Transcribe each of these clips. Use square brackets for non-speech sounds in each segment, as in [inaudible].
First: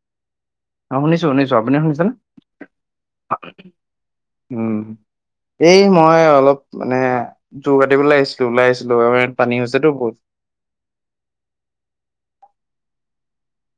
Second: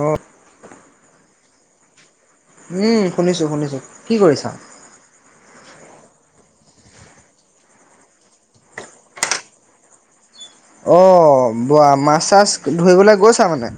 অ। অ শুনিছো, শুনিছো। আপুনি শুনিছে নে? উম শুনিছো, শুনিছো। কি কৰিছা? উম এই মই অলপ মানে জোৰ কাটিব লে আছিলো ওলাই আহিছিলো আমাৰ ইয়াত পানী হৈছেতো বহুত। অহ বোৱা মাছ চাছ ধৰিবলে গৈছা মানে?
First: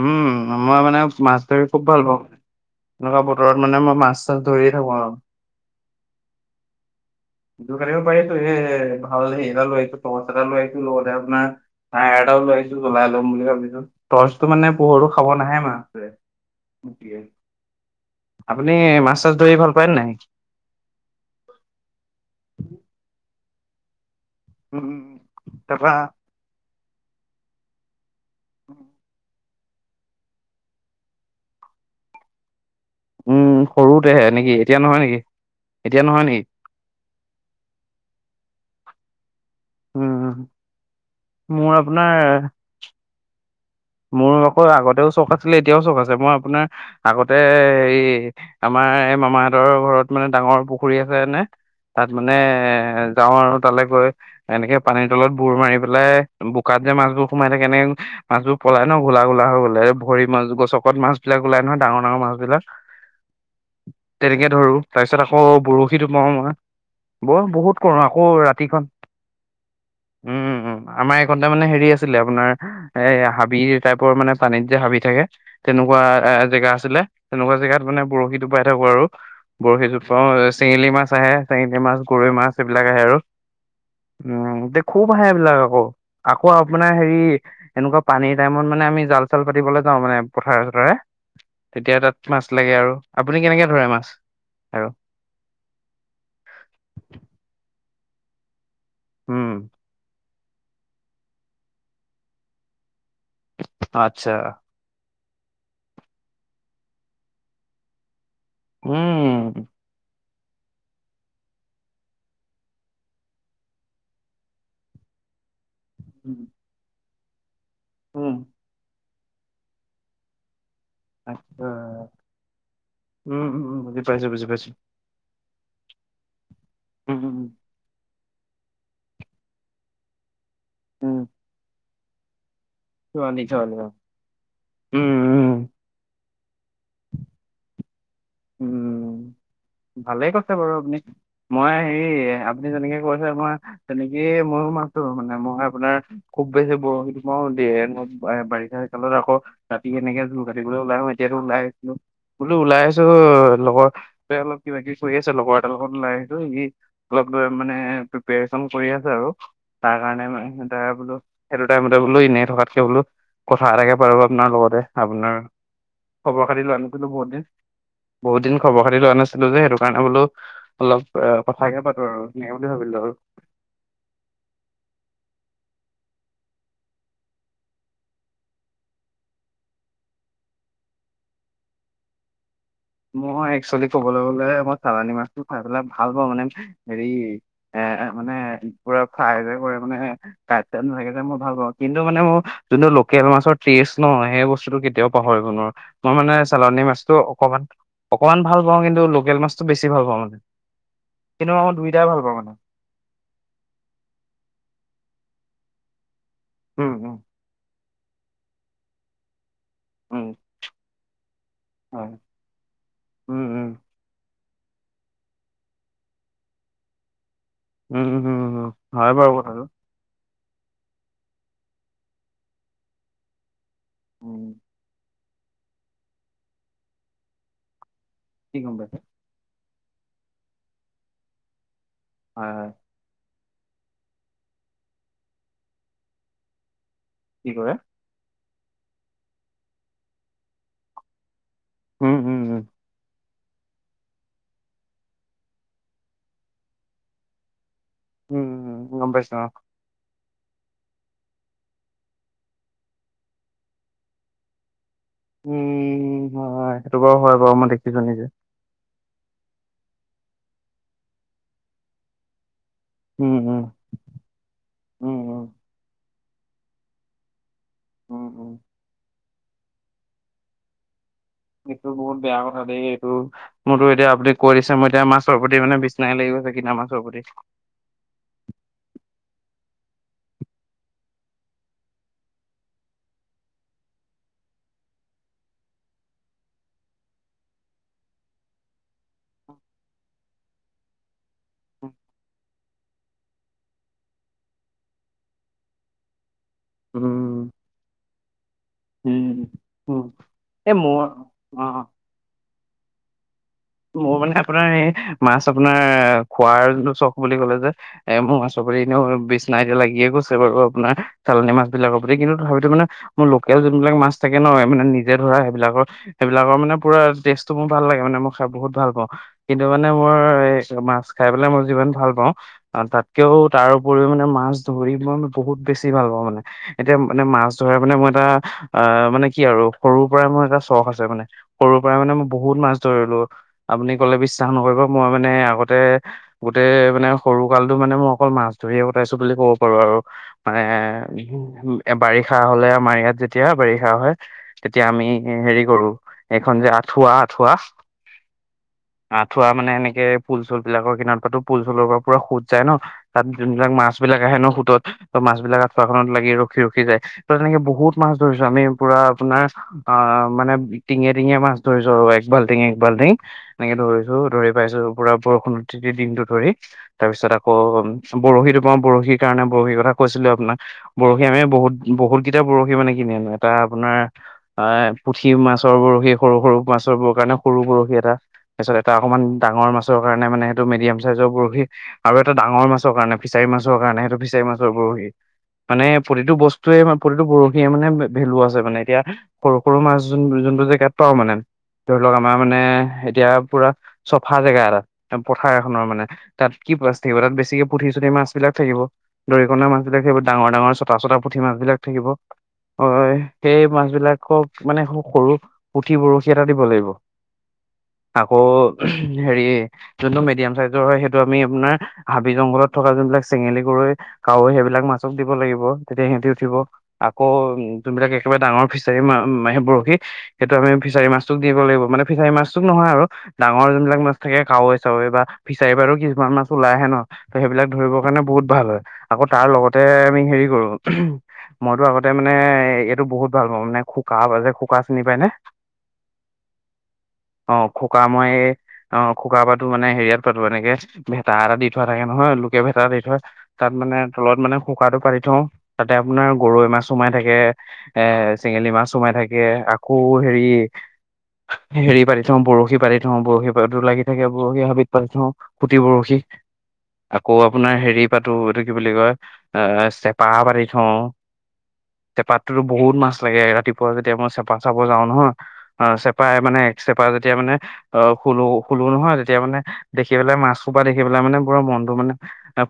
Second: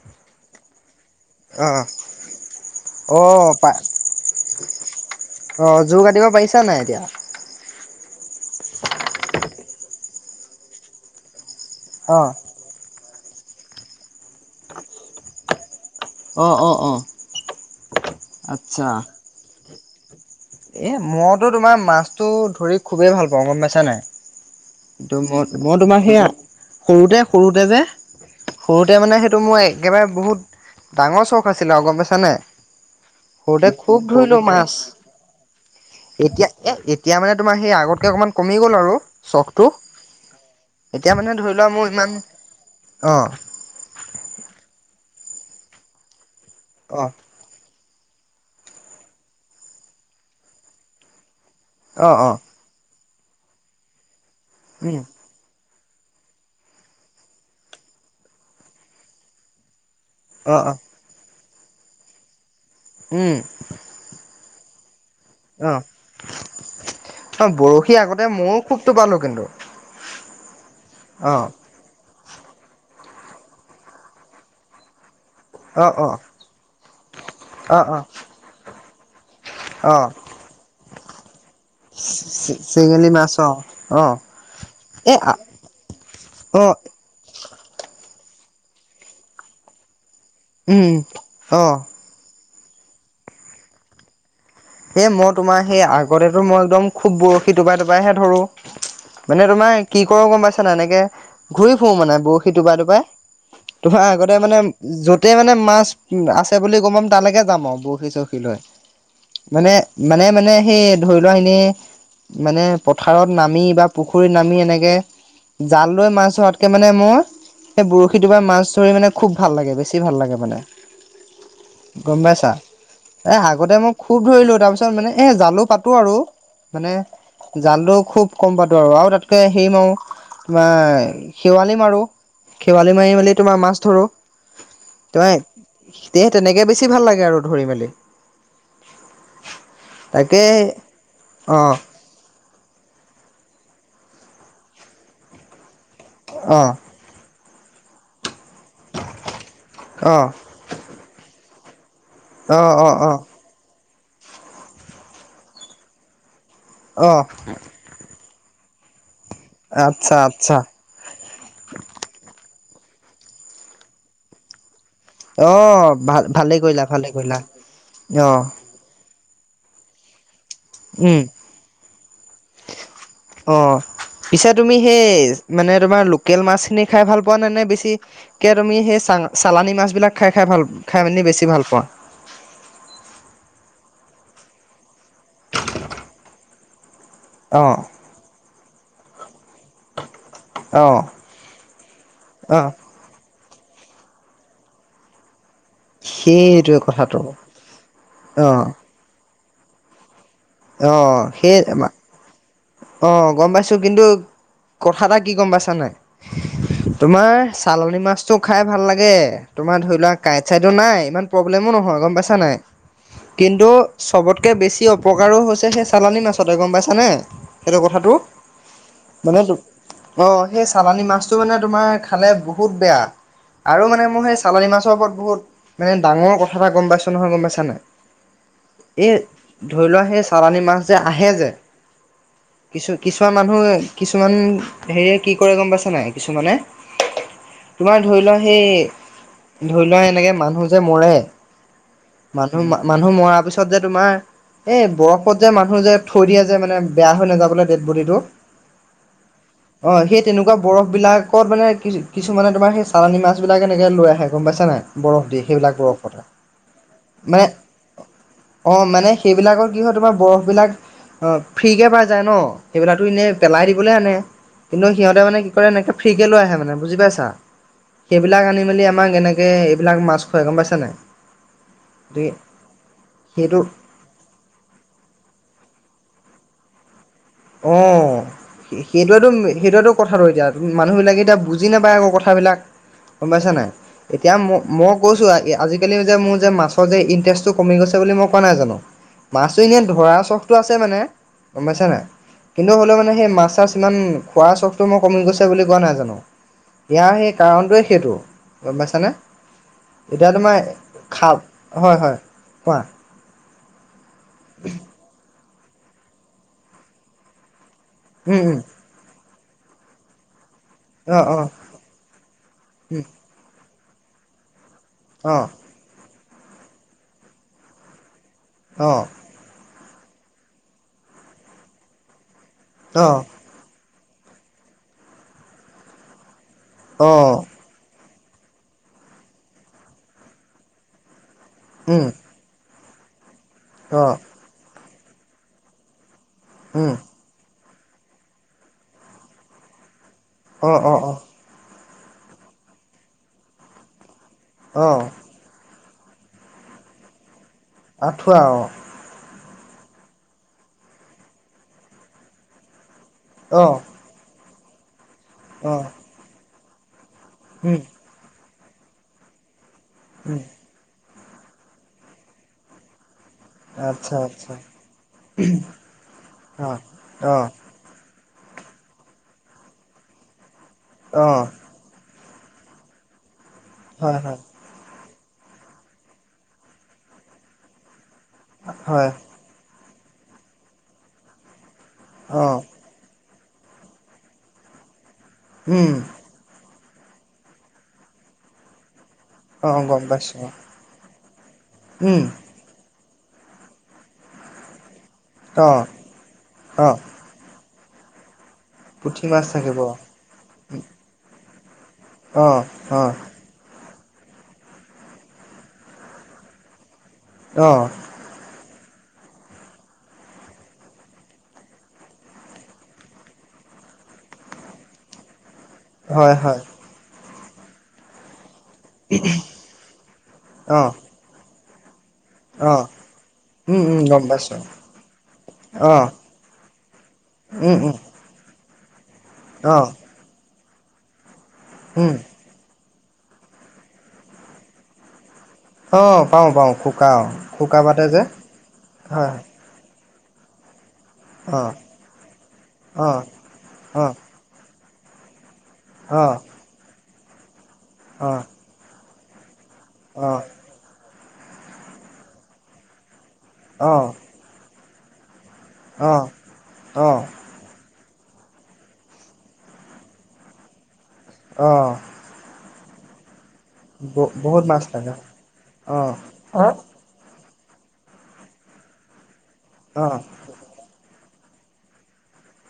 উম মই মানে মাছ ধৰি খুব ভাল পাওঁ। এনেকুৱা বতৰত মানে মই মাছ চাছ ধৰিয়ে থাকো আও। অ জোৰ কাটিব পাৰিছা নাই এতিয়া? জুৰ কাটিব পাৰিছোঁ এ ভাল হেৰি এটা লৈ আহিছো টৰ্চ এটা লৈ আহিছোঁ লগতে আপোনাৰ তায়াৰ অঁ এডাল লৈ আহিছোঁ জ্বলাই ল'ম বুলি ভাবিছোঁ, টৰ্চটো মানে পোহৰটো খাব নাহে মা- অঁ অঁ অঁ [unintelligible] আপুনি আচ্ছা। মাছ চাছ ধৰি ভাল পায় নে নাই? এ মইতো তোমাৰ মাছটো ধৰি খুবেই ভাল পাওঁ গম পাইছা নাই। উম উম, উম। কিন্তু মই মই তাৰপা তোমাৰ সেইয়া সৰুতে সৰুতে যে সৰুতে মানে সেইটো মোৰ একেবাৰে বহুত ডাঙৰ চখ আছিলে গম পাইছা নাই। উম সৰুতে খুব সৰুতেহে ধৰিলো নেকি মাছ। এতিয়া নহয় নেকি নহয় নেকি এতিয়া এ এতিয়া মানে তোমাৰ সেই আগতকৈ অকণমান কমি গ'ল আৰু চখটো। উম এতিয়া মানে ধৰি লোৱা মোৰ ইমান অ। মোৰ আকৌ আগতেও চখ আছিলে এতিয়াও চখ আছে মই আপোনাৰ অ', আগত- তে হেৰি আমাৰ এই মামাহঁতৰ ঘৰত মানে ডাঙৰ পুখুৰী আছে মানে। তাত অ', মানে অ', এ যাওঁ আৰু তালৈ গৈ এনেকে উম, পানীৰ তলত বুৰ মাৰি পেলাই বোকাত যে মাছবোৰ সোমাই থাকে কেনেং মাছবোৰ পলাই ন ঘোলা ঘোলা হৈ গ'লে ভৰি মাছ অ', অ', গছকত মাছ বিলাক ওলাই নহয় ডাঙৰ ডাঙৰ মাছ বিলাক উম। তেনেকে ধৰোঁ। তাৰপিছত আকৌ অ', বৰশী টোপাও মই, ব অ', বহুত বৰশী কৰো আগতে আকৌ ময়ো খুব ৰাতিখন টোপালো কিন্তু উম আমাৰ অ', একনতে মানে হেৰি আছ- ছিল আপোনাৰ এ হাবি টাইপৰ মানে পানীত যে হাবি থাকে। অ', তেনেকুৱা অ', এ জেগা আছিলে তেনেকুৱা অ', জেগাত অ', মানে বৰশী টোপাই থাকো আৰু। বৰশী অ', টোপাও চেঙেলী মাছ আহে চেঙেলী মাছ, গৰৈ মাছ এইবিলাক আহে চেঙেলী আৰু। মাছ অ', অ', উম এতিয়া খুব এ আহে অ', এইবিলাক আকৌ আকৌ আপোনাৰ হেৰি এনেকুৱা পানীৰ টাইমত মানে আমি জাল চাল পাতিবলৈ যাওঁ মানে পথাৰে উম, চথাৰে অ', তেতিয়া তাত মাছ লাগে আৰু আপুনি কেনেকে ধৰে মাছ আৰু এই মই তোমাৰ সেই আগতেতো মই একদম খুব বৰশী টোপাই টোপাইহে ধৰো মানে উম তোমাৰ কি কৰো গম পাইছা নাই এনেকে ঘূৰি ফুৰো মানে বৰশী টোপাই টোপাই তোমাৰ আচ্ছা আগতে মানে যতেই মানে মাছ আছে বুলি গম পাম তালৈকে যাম আও বৰশী চৰশী লৈ উম মানে মানে মানে সেই ধৰি লোৱা এনেই মানে পথাৰত নামি বা পুখুৰীত নামি এনেকে জাল লৈ মাছ উম ধৱাত এনেকে মানে মই সেই বৰশী উম টোপাই মাছ ধৰি মানে খুব ভাল লাগে বেছি ভাল লাগে মানে আচ্ছা গম পাইছা এ উম উম আগতে উম মই বুজি খুব পাইছো বুজি ধৰিলো পাইছো তাৰ পিছত মানে এ জালো পাতো আৰু মানে উম, উম, জালটো খুব কম পাতো আৰু আৰু তাতকে হেৰি মাৰো তোমাৰ উম, খেৱালি মাৰো খেৱালি মাৰি মেলি ছোৱালী তোমাৰ ছোৱালী মাছ অ', ধৰো উম, তেৱাই উম, তে তেনেকে বেছি ভাল লাগে আৰু ধৰি মেলি উম ভালেই তাকে কৈছে বাৰু আপুনি অ মই হেই আ আপুনি যেনেকে কৈছে মই তেনেকেই ময়ো মাছ ধৰো মানে মই আপোনাৰ খুব অ বেছি বৰশীটো মই দে মো অ বাৰিষা কালত আকৌ ৰাতি অ এনেকে জো কাটিবলৈ ওলাই আহো এতিয়াতো ওলাই আহিছিলো বোলো অ ওলাই অ অ আহিছো অ লগৰ এ অলপ কিবা কিবি কৰি আছে লগৰ এটাৰ লগত ওলাই আহিছো সি অ অলপ মানে প্ৰিপেচন কৰি আছে আৰু তাৰ আচ্ছা কাৰণে মানে আচ্ছা সিহঁতে বোলো সেইটো টাইমতে বোলো এনেই থকাতকে বোলো কথা এটাকে পাতো আপোনাৰ লগতে আপোনাৰ অ', ভাল খবৰ ভালে খাতি লোৱা কৰিলা নাছিলো ভালে বহুত কৰিলা দিন বহুত অ', দিন পাতি লোৱা নাছিলো যে সেইটো কাৰণে বোলো অলপ উম, এ কথাকে পাতো আৰু সেনেকে বুলি ভাবিলো আৰু অ পিছে তুমি সেই মানে তোমাৰ লোকেল মাছখিনি খাই ভাল পোৱা নে নে বেছি তাকে তুমি সেই চা চালানি মাছবিলাক খাই খাই ভাল খাই মেলি বেছি ভাল পোৱা মই একচুৱেলি ক'বলৈ গ'লে মই চালানী মাছটো খাই পেলাই ভাল পাওঁ মানে হেৰি অ এ মানে পুৰা ফ্ৰাই কৈ কৰি মানে কাইট চাইত অ', নাথাকে যে মই ভাল পাওঁ কিন্তু মানে মোৰ অ', যোনটো লোকেল মাছৰ টেষ্ট ন সেই বস্তুটোতো কেতিয়াও পাহৰিব নোৱাৰো মই মানে সেইটোৱে চালানী মাছটো কথাটো অকণমান অকণমান ভাল অ', পাও কিন্তু লোকেল মাছটো বেছি ভাল পাও মানে অ', কিন্তু সেই মই দুয়োটাই ভাল পাও মানে অ গম পাইছো কিন্তু কথা এটা কি গম পাইছা নাই উম উম তোমাৰ চালনী মাছটো খাই ভাল লাগে তোমাৰ ধৰি লোৱা উম কাইট চাইটো নাই ইমান প্ৰব্লেমো নহয় গম হয় পাইছা নাই উম উম কিন্তু চবত কে বেছি অপকাৰো হৈছে সেই চালানী মাছতে গম পাইছানে সেইটো উম কথাটো উম উম হয় বাৰু মানে তো কথাটো অ সেই চালানী মাছটো মানে তোমাৰ খালে বহুত বেয়া আৰু মানে মোৰ সেই উম চালানী মাছৰ ওপৰত বহুত মানে ডাঙৰ কথা এটা গম পাইছো নহয় গম পাইছা কি গম পাইছে নাই এ ধৰি লোৱা সেই চালানী মাছ যে আহে যে হয় হয় কিছু কিছুমান মানুহ কিছুমান হেৰিয়ে কি কৰে গম পাইছে নাই কিছুমানে কি কৰে তোমাৰ ধৰি লোৱা সেই ধৰি লোৱা এনেকে মানুহ যে মৰে উম উম উম মানুহ মানুহ মৰাৰ পিছত পিছত যে তোমাৰ এই বৰফত যে মানুহ যে থৈ দিয়ে যে মানে বেয়া হৈ নাযাবলৈ ডেট বডিটো উম উম গম পাইছো অ সেই তেনেকোৱা বৰফবিলাকত মানে কি কিছুমানে তোমাৰ সেই চালানী মাছবিলাক এনেকে লৈ আহে গম পাইছে নাই। বৰফ দিয়ে সেইবিলাক উম বৰফত হয় সেইটো বাৰু হয় বাৰু মই দেখিছো নিজে। অ মানে সেইবিলাকৰ কি হয় তোমাৰ বৰফ বিলাক অ ফ্ৰীকে পাই যায় ন। সেইবিলাকটো উম এনেই উম পেলাই দিবলৈ আনে কিন্তু উম সিহঁতে উম মানে কি কৰে এনেকে ফ্ৰী কে লৈ আহে মানে বুজি পাইছা। উম সেইবিলাক উম আনি মেলি আমাক এনেকে এইবিলাক মাছ খোৱাই গম পাইছা নাই এইটো বহুত গতিকে বেয়া কথা দেই এইটো সেইটো মোৰতো এতিয়া আপডেট কৰিছে মই এতিয়া মাছৰ প্ৰতি মানে বিচনায় লাগি গৈছে কিনা মাছৰ প্ৰতি অ সেইটোৱেত সেইটোৱেত কথাটো এতিয়া মানুহ বিলাকে এতিয়া বুজি নাপায় আকৌ কথাবিলাক গম পাইছা নাই এতিয়া ম মই কৈছো আজিকালি যে মোৰ যে মাছৰ যে ইন্টাৰেষ্টটো কমি গৈছে বুলি মই কোৱা নাই জানো মাছটো এনেই ধৰাৰ চখটো আছে মানে গম পাইছা নাই কিন্তু হলেও মানে সেই মাছ চাছ ইমান খোৱা চখটো মো কমি গৈছে বুলি কোৱা নাই জানো ইয়াৰ সেই উম কাৰণটোৱে সেইটো গম পাইছানে উম উম এতিয়া তোমাৰ এই মোৰ খা অ হয় হয়। কোৱা? মোৰ মানে আপোনাৰ এই মাছ আপোনাৰ খোৱাৰ চখ বুলি কলে যে এ মোৰ উম উম মাছ প্ৰতি নেও বিছনায় এতিয়া লাগিয়ে গৈছে বাৰু আপোনাৰ অ' অ' চালানী মাছ বিলাকৰ প্ৰতি, কিন্তু তথাপিতো মানে উম মোৰ লোকেল যোনবিলাক মাছ থাকে ন মান নিজে ধৰা অ' সেইবিলাকৰ সেইবিলাকৰ মানে পুৰা টেষ্ট টো মোৰ ভাল লাগে মানে মোৰ। বহুত ভাল অ' পাওঁ কিন্তু মানে মোৰ এ মাছ খাই পেলাই মই যিমান ভাল পাওঁ অ তাতকেও তাৰ উপৰিও মানে মাছ ধৰি মই বহুত বেছি ভাল পাওঁ মানে এতিয়া মানে অ' মাছ ধৰে মানে মই এটা অ মানে কি আৰু সৰুৰ পৰাই মোৰ এটা চখ আছে মানে সৰুৰ পৰাই উম মানে মো- বহুত মাছ ধৰিলো আপুনি অ'। কলে বিশ্বাস নকৰিব মই মানে আগতে গোটেই উম মানে সৰু কালটো মানে মই অকল মাছ ধৰিয়ে কটাইছো বুলি ক'ব পাৰো আৰু মানে অ অ অ এ বাৰিষা হলে আমাৰ ইয়াত যেতিয়া বাৰিষা হয় তেতিয়া অ আমি হেৰি কৰো এইখন যে আঠুৱা আঠুৱা আঁঠুৱা অ। আঁঠুৱা মানে এনেকে পুল চুল বিলাকৰ কিনাৰ পাতো পুল চুলৰ পৰা পুৰা সোত যায় ন তাত অ যোনবিলাক মাছ মাছ বিলাক আহে ন সুত ত মাছ বিলাক অ আঠুৱা এখনত লাগি ৰখি ৰখি যায় ত তেনেক উম বহুত মাছ ধৰিছো আমি পুৰা আপোনাৰ আ উম মানে টিঙে টিঙে মাছ ধৰিছো আৰু এক বাল্টিঙ এক বাল্টিং এনেকে আচ্ছা ধৰিছো ধৰি আচ্ছা পাইছো পুৰা বৰষুণ তিতি দিনটো ধৰি অ তাৰ পিছত অ আকৌ বৰশীটো টোপাও বৰশীৰ কাৰণে বৰশীৰ কথা কৈছিলো আপোনাক বৰশী অ আমি বহুত বহুত গিতা বৰশি মানে কিনি আনো এটা আপোনাৰ হয় হয় এ পুঠি মাছৰ বৰশী সৰু সৰু মাছৰ কাৰণে সৰু বৰশী এটা তাৰ পিছত এটা হয় অকমান ডাঙৰ মাছ কাৰণ মানে সেইটো মিডিয়াম চাইজৰ বৰশী আৰু এটা অ ডাঙৰ মাছ কাৰণে ফিচাৰী মাছৰ কাৰণে সেইটো ফিচাৰি মাছৰ বৰশী, মানে উম প্ৰতিটো বস্তু টোৱে প্ৰতিটো বৰশীয়ে মানে ভেলু আছে মানে এতিয়া সৰু অ সৰু গম পাইছো মাছবোৰ অ যোনটো জেগাত পাওঁ মানে ধৰি লওক উম আমাৰ মানে এতিয়া পুৰা চফা জেগা এটাত পথাৰ অ এখনৰ মানে তাত কি অ প্লাছ থাকিব তাত বেছিকে পুঠি চুঠি মাছ বিলাক থাকিব। দৰিকণা মাছ বিলাক থাকিব ডাঙৰ ডাঙৰ চটা চটা পুঠি মাছ বিলাক থাকিব অ অ হয়। সেই মাছবিলাকক মানে খুব সৰু পুঠি বৰশী এটা দিব লাগিব। অ আকৌ হেৰি যোনটো মিডিয়াম চাইজৰ হয় সেইটো আমি আপোনাৰ হাবি জংঘলত থকা যোনবিলাক চেঙেলী গৰৈ কাৱৈ সেইবিলাক মাছক দিব লাগিব তেতিয়া সিহঁতি হয় উঠিব, হয় আকৌ উ যোনবিলাক একেবাৰে ডাঙৰ ফিচ- ফিচাৰী মা বৰশী সেইটো আমি অ ফিচাৰী মাছটোক দিব লাগিব মানে ফিছাৰী মাছটোক অ নহয় আৰু ডাঙৰ উম উম যোনবিলাক মাছ গম থাকে পাইছো কাৱৈ চাৱৈ বা ফিচাৰী বাৰো অ কিছুমান মাছ ওলাই আহে ন। ত সেইবিলাক উম উম ধৰিবৰ কাৰণে বহুত ভাল হয়। আকৌ তাৰ অ লগতে আমি হেৰি কৰো মইতো আগতে উম মানে এট- টো বহুত ভাল পাওঁ মানে খোকা যে খোকা চিনি পাই নে? অ পাওঁ পাওঁ খুব অ খোকা মই অ হয় খোকা পাতো মানে হেৰিয়াত পাতো এনেকে ভেটা এটা দি হয় থোৱা থাকে নহয় লোকে ভেটা দি অ থৈ তাত মানে অ অ তলত মানে শুকাটো পাতি থওঁ। তাতে আপোনাৰ অ গৰৈ মাছ সোমাই থাকে এ চেঙেলী মাছ সোমাই থাকে। কৌ অ হেৰি হেৰি পাতি থওঁ বৰশী পাতি থওঁ বৰশী পাতো অ লাগি থাকে বৰশী হাবিত পাতি থওঁ। পুঠি অ অ বৰশি অঁ আকৌ আপোনাৰ হেৰি পাতো এইটো কি বুলি কয় এ চেপা পাতি থওঁ। অ। চেপাতটোতো বহুত মাছ লাগে ৰাতিপুৱা ব যেতিয়া মই চেপা বহুত চাব মাছ যাওঁ লাগে নহয়, আ অঁ চেপ- পাই মানে একচেপা যেতিয়া মানে অ শুলো শুলো নহয় তেতিয়া মানে দেখি অঁ পেলাই মাছ সোপা দেখি পেলাই মানে পোৰা মনতটো মানে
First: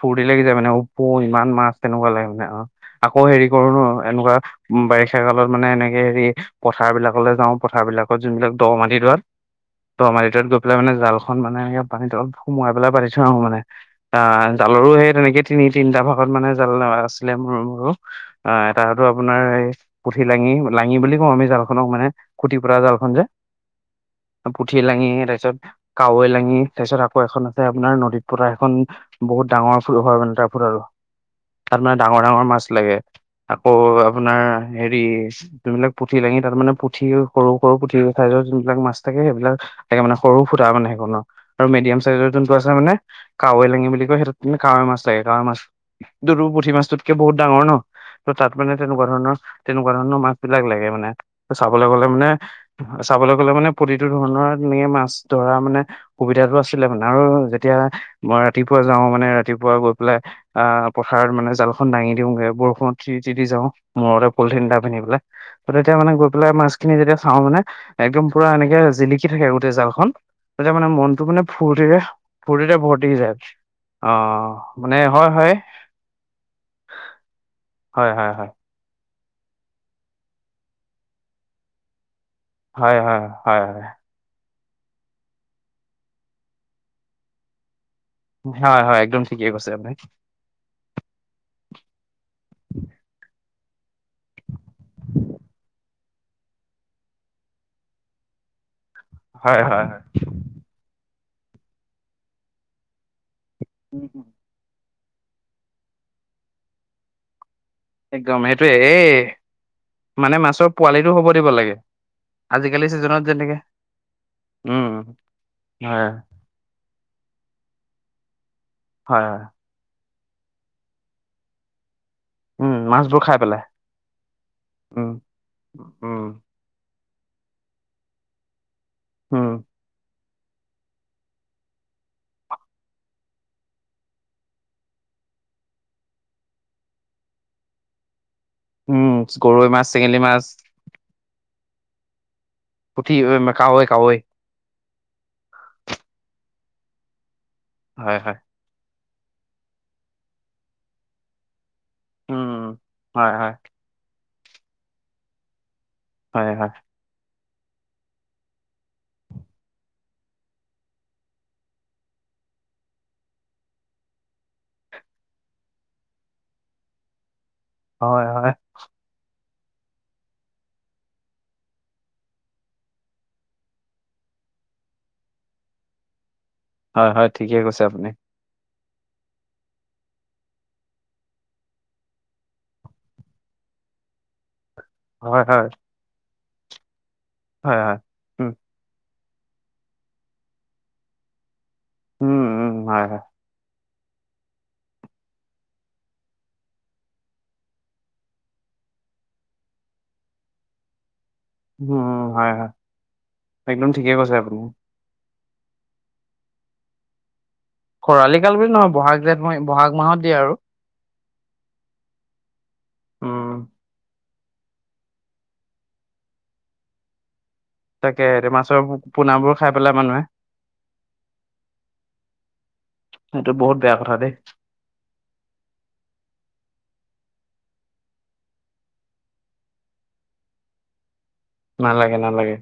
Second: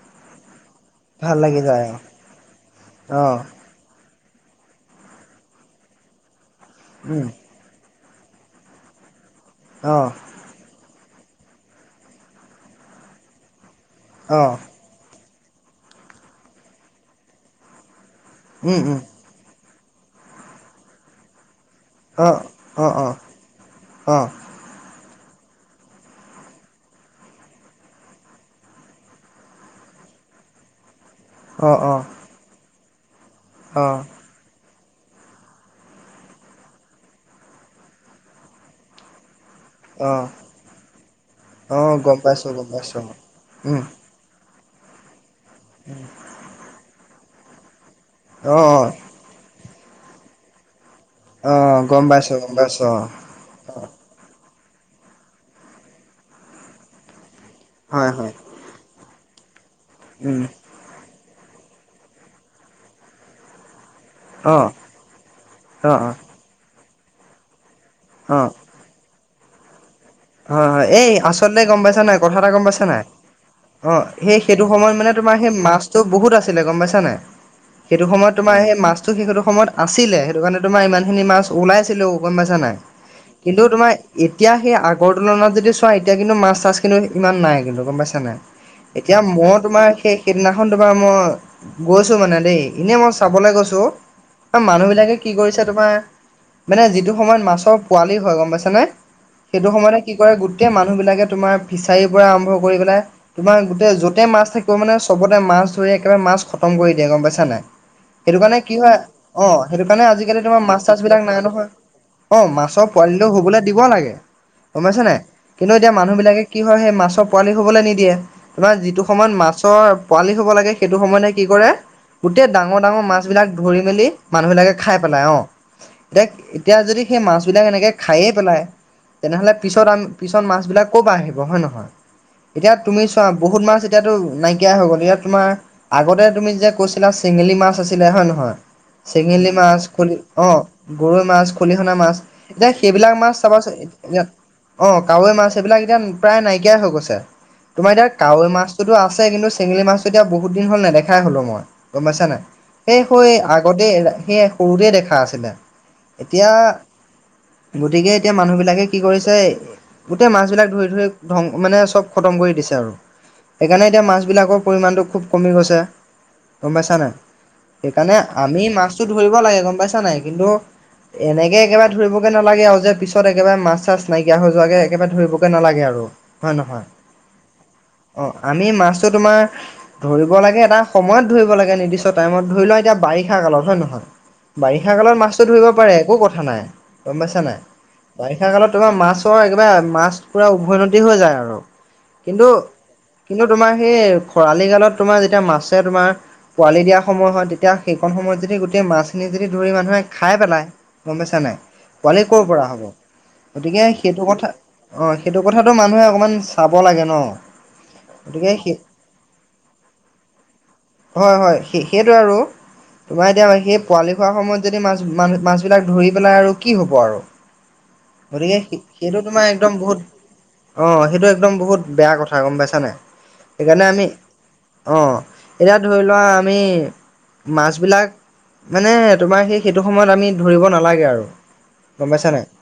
ফৰ্তি লাগি যায় মানে ওপ প ভাল ইমান লাগি মাছ যায় তেনেকুৱা লাগে মানে অ আকৌ অঁ হেৰি কৰো ন এনেকুৱা উ বাৰিষা কালত মানে এনেকে হেৰি পথাৰ উম বিলাকলৈ যাওঁ পথাৰ বিলাকত যোনবিলাক দ মাটি দোৱাত ত অঁ মাৰিতত গৈ পেলাই মানে জালখন মানে এনেক পানীত অল সোমোৱাই পেলাই পাতি থৈ আহো মানে। আহ অঁ জালৰো সেই তেনেকে তিনি তিনিটা ভাগত মানে জাল আছিলে মোৰ মোৰো। অ উম উম এটাতো আপোনাৰ এই পুঠি লাঙি লাঙি বুলি কওঁ আমি জালখনক মানে অঁ খুটি পতা অঁ জাল- খন অঁ যে অঁ পুঠি লাঙি তাৰপিছত কাৱৈ লাঙি তাৰপিছত আকৌ এখন আছে আপোনাৰ নদীত পতা সেইখন বহুত ডাঙৰ ফুল হয় মানে তাৰ ফুল আৰু অঁ তাত মানে অঁ ডাঙৰ ডাঙৰ মাছ লাগে। আকৌ অঁ আপোনাৰ হেৰি যিবিলাক পুঠি লাঙি তাত মানে পুঠিও কৰোঁ। সৰু পুঠি চাইজৰ যোনবিলাক মাছ থাকে সেইবিলাক তাকে মানে অঁ সৰু ফুটা মানে সেইখনৰ আৰু অঁ মিডিয়াম গম চাইজৰ পাইছোঁ যোনটো গম আছে মানে পাইছোঁ কাৱৈ উম লাঙি বুলি কয় সেইটো কাৱৈ মাছ লাগে কাৱৈ মাছ, সেইটো পুঠি মাছটোতকে বহুত ডাঙৰ ন। ত তাত অঁ মানে অঁ তেনেকুৱা ধৰণৰ তেনেকুৱা ধৰণৰ মাছ বিলাক লাগে মানে। অ চাবলৈ গম গ'লে মানে পাইছোঁ। পাইছোঁ চাবলৈ গলে মানে অঁ প্ৰতিটো ধৰণৰ মে মাছ ধৰা মানে সুবিধাটো আছিলে মানে আৰু যে- এতিয়া হয় হয় মই ৰাতিপুৱা যাও মানে ৰাতিপুৱা গৈ পেলাই উম আহ পথাৰত মানে জালখন দাঙি দিওঁগে বৰষুণত তিতি তিতি যাওঁ। মূৰতে পলিথিন অঁ এটা পিন্ধি পেলাই তেতিয়া অঁ মানে অঁ গৈ পেলাই মাছখিনি যেতিয়া চাওঁ মানে একদম পুৰা অঁ এনেকে জিলিকি থাকে গোটেই জালখন। হয় তেতিয়া হয় মানে এই মনটো মানে আচলতে ফুৰ্তিতে ফুৰ্তিতে ভৰ্ত্তি হৈ যায়। অ সেই সেইটো সময়ত মানে হয় তোমাৰ সেই হয় মাছটো বহুত আছিলে গম পাইছা নাই। সেইটো হয়, হয়, সময়ত হয়, তোমাৰ সেই মাছতো সেইটো সময়ত আছিলে সেইটো কাৰণে তোমাৰ ইমান খিনি মাছ ওলাইছিলেও। গম পাইছা নাই। হয়, হয়, কিন্তু হয়, তোমাৰ এতিয়া সেই আগৰ তুলনাত যদি চোৱা এতিয়া কিন্তু মাছ তাছ কিন্তু ইমান নাই কিন্তু গম পাইছ- তেনে হয়, হয়, হয়, এতিয়া একদম ঠিকেই মই কৈছে তোমাৰ আপুনি। সেইখ- কেইদিনাখন তোমাৰ মই গৈছো মানে দেই এনেই মই চাবলৈ গৈছোঁ। অ মানুহ বিলাকে কি কৰিছে তোমাৰ মানে যিটো সময়ত মাছৰ পোৱালি হয় গম পাইচা নে হয়, সেইটো হয়, সময়তে হয়। কি কৰে গোটেই মানুহ বিলাকে তোমাৰ ফিচাৰীৰ পৰা আৰম্ভ কৰি পেলাই তোমাৰ গোটেই উম, উম, য'তে মাছ থাকিব মানে চবতে মাছ ধৰি একেবাৰে মাছ খতম কৰি দিয়ে গম পাইছা নাই। সেইটো একদম কাৰণে সেইটোয়ে কি হয় এই অ সেইটো কাৰণে মানে আজিকালি তোমাৰ মাছৰ মাছ চাছ পোৱালিটো বিলাক হ'ব নাই দিব নহয়। লাগে। অ আজিকালি মাছৰ ছিজনত পোৱালিটোক যেনেকে শুবলৈ দিব লাগে। গম পইছা উম, নাই, কিন্তু এতিয়া হয়, মানুহ বিলাকে কি হয় সেই মাছৰ পোৱালি হবলৈ নিদিয়ে। তোমাৰ যিটো হয়, সময়ত হয়, মাছ ত পোৱালি হ'ব লাগে সেইটো সময়ত মানে কি কৰে গোটেই উম, ডাঙৰ ডাঙৰ মাছ মাছবোৰ খাই বিলাক পেলাই ধৰি মেলি মানুহ বিলাকে খাই উম, পেলাই অ। উম, এতিয়া এতিয়া যদি সেই মাছবিলাক এনেকে খাইয়ে পেলায়। উম, তেনেহ'লে পিছত পিছত মাছ বিলাক কপা আহিব হয় নহয়। এতিয়া তুমি চোৱা বহুত মাছ এতিয়াতো নাইকিয়াই হৈ গ'ল এ ইয়াত তোমাৰ আগতে তুমি যে কৈছিলা চেঙেলী মাছ আছিলে হয় নহয়। উম, চেঙেলী গৰৈ মাছ খুলি চেঙেলী মাছ, অ গৰৈ মাছ, খলিহনা মাছ এতিয়া পুঠি, সেইবিলাক মাছ উম, চাবা চো কাৱৈ, কাৱৈ অ, কাৱৈ মাছ এইবিলাক এতিয়া প্ৰায় নাইকিয়া হৈ গৈছে তোমাৰ এতিয়া হয়, হয়, কাৱৈ মাছ টোটো আছে কিন্তু চেঙেলি মাছ টো এতিয়া বহুত দিন হল নেদেখাই হলো মই। গম পাইছা নাই উম, সেই হই হয়, হয়, আগতে সেই সৰুতে দেখা আছিলে। হয়, এতিয়া হয়, গতিকে এতিয়া মানুহ বিলাকে কি কৰিছে গোটেই মাছ বিলাক ধৰি ধৰি ধং মানে চব খতম কৰি দিছে আৰু। সেইকাৰণে এতিয়া মাছবিলাকৰ পৰিমাণটো খুব কমি গৈছে গম পাইছা নাই? এইকাৰণে হয়, হয়, আমি মাছ [unintelligible] ধৰিব লাগে গম পাইছা নাই কিন্তু এনেকে একেবাৰে ধৰিব গে নালাগে আৰু যে পিছত একেবাৰে মাছ মাছ চাছ নাইকিয়া হৈ যোৱাকে একেবাৰে ধৰিবগে নালাগে আৰু হয় নহয়? হয়- হয় ঠিকে কৈছে আপুনি। অহ, আমি মাছটো তোমাৰ ধৰিব লাগে এটা সময়ত ধৰিব লাগে নিৰ্দিষ্ট টাইমত ধৰি লোৱা এতিয়া বাৰিষা কালত হয় নে নহয়? বাৰিষা কালত হয়, মাছটো ধৰিব হয়, পাৰে একো কথা নাই গম পাইছা নাই? হয়- হয় বাৰিষা উম, কালত তোমাৰ মাছৰ একবাৰে মাছ পুৰা উভৈনদী হৈ যায় আৰু উম, উম, হয়, হয়, কিন্তু- কিন্তু তোমাৰ সেই খৰালি কালত তোমাৰ যেতিয়া মাছে তোমাৰ পোৱালি দিয়া সময় হয় তেতিয়া সেইকণ সময়ত যদি গোটেই মাছখিনি যদি ধৰি মানুহে খাই পেলায় গম পাইছা নাই উম, পোৱালি উম, কৰ হয়, পৰা হয়, হ'ব। গতিকে একদম ঠিকে সেইটো কৈছে কথা আপুনি। অ, সেইটো কথাটো মানুহে অকমান চাব লাগে ন'। খৰালি গতিকে কাল বুলি সেই নহয় ব'হাগ, জেঠ মই ব'হাগ মাহত দিয়ে আৰু। হয়- হয় সেই সেইটো আৰু তোমাৰ উম, এতিয়া সেই পোৱালি হোৱাৰ সময়ত যদি মাছ -মা -মাছবিলাক ধৰি পেলাই আৰু কি হ'ব আৰু। তাকে গতিকে মাছৰ সেইটো তোমাৰ পোনাবোৰ খাই একদম পেলাই বহুত মানুহে অ, সেইটো একদম বহুত বেয়া কথা গম পাইছা নাই সেইটো বহুত সেইকাৰণে বেয়া আমি কথা দেই অহ, এতিয়া ধৰি লোৱা আমি মাছবিলাক মানে তোমাৰ সেই সেইটো সময়ত আমি ধৰিব নালাগে আৰু। গম নালাগে পাইছা নাই? -নালাগে।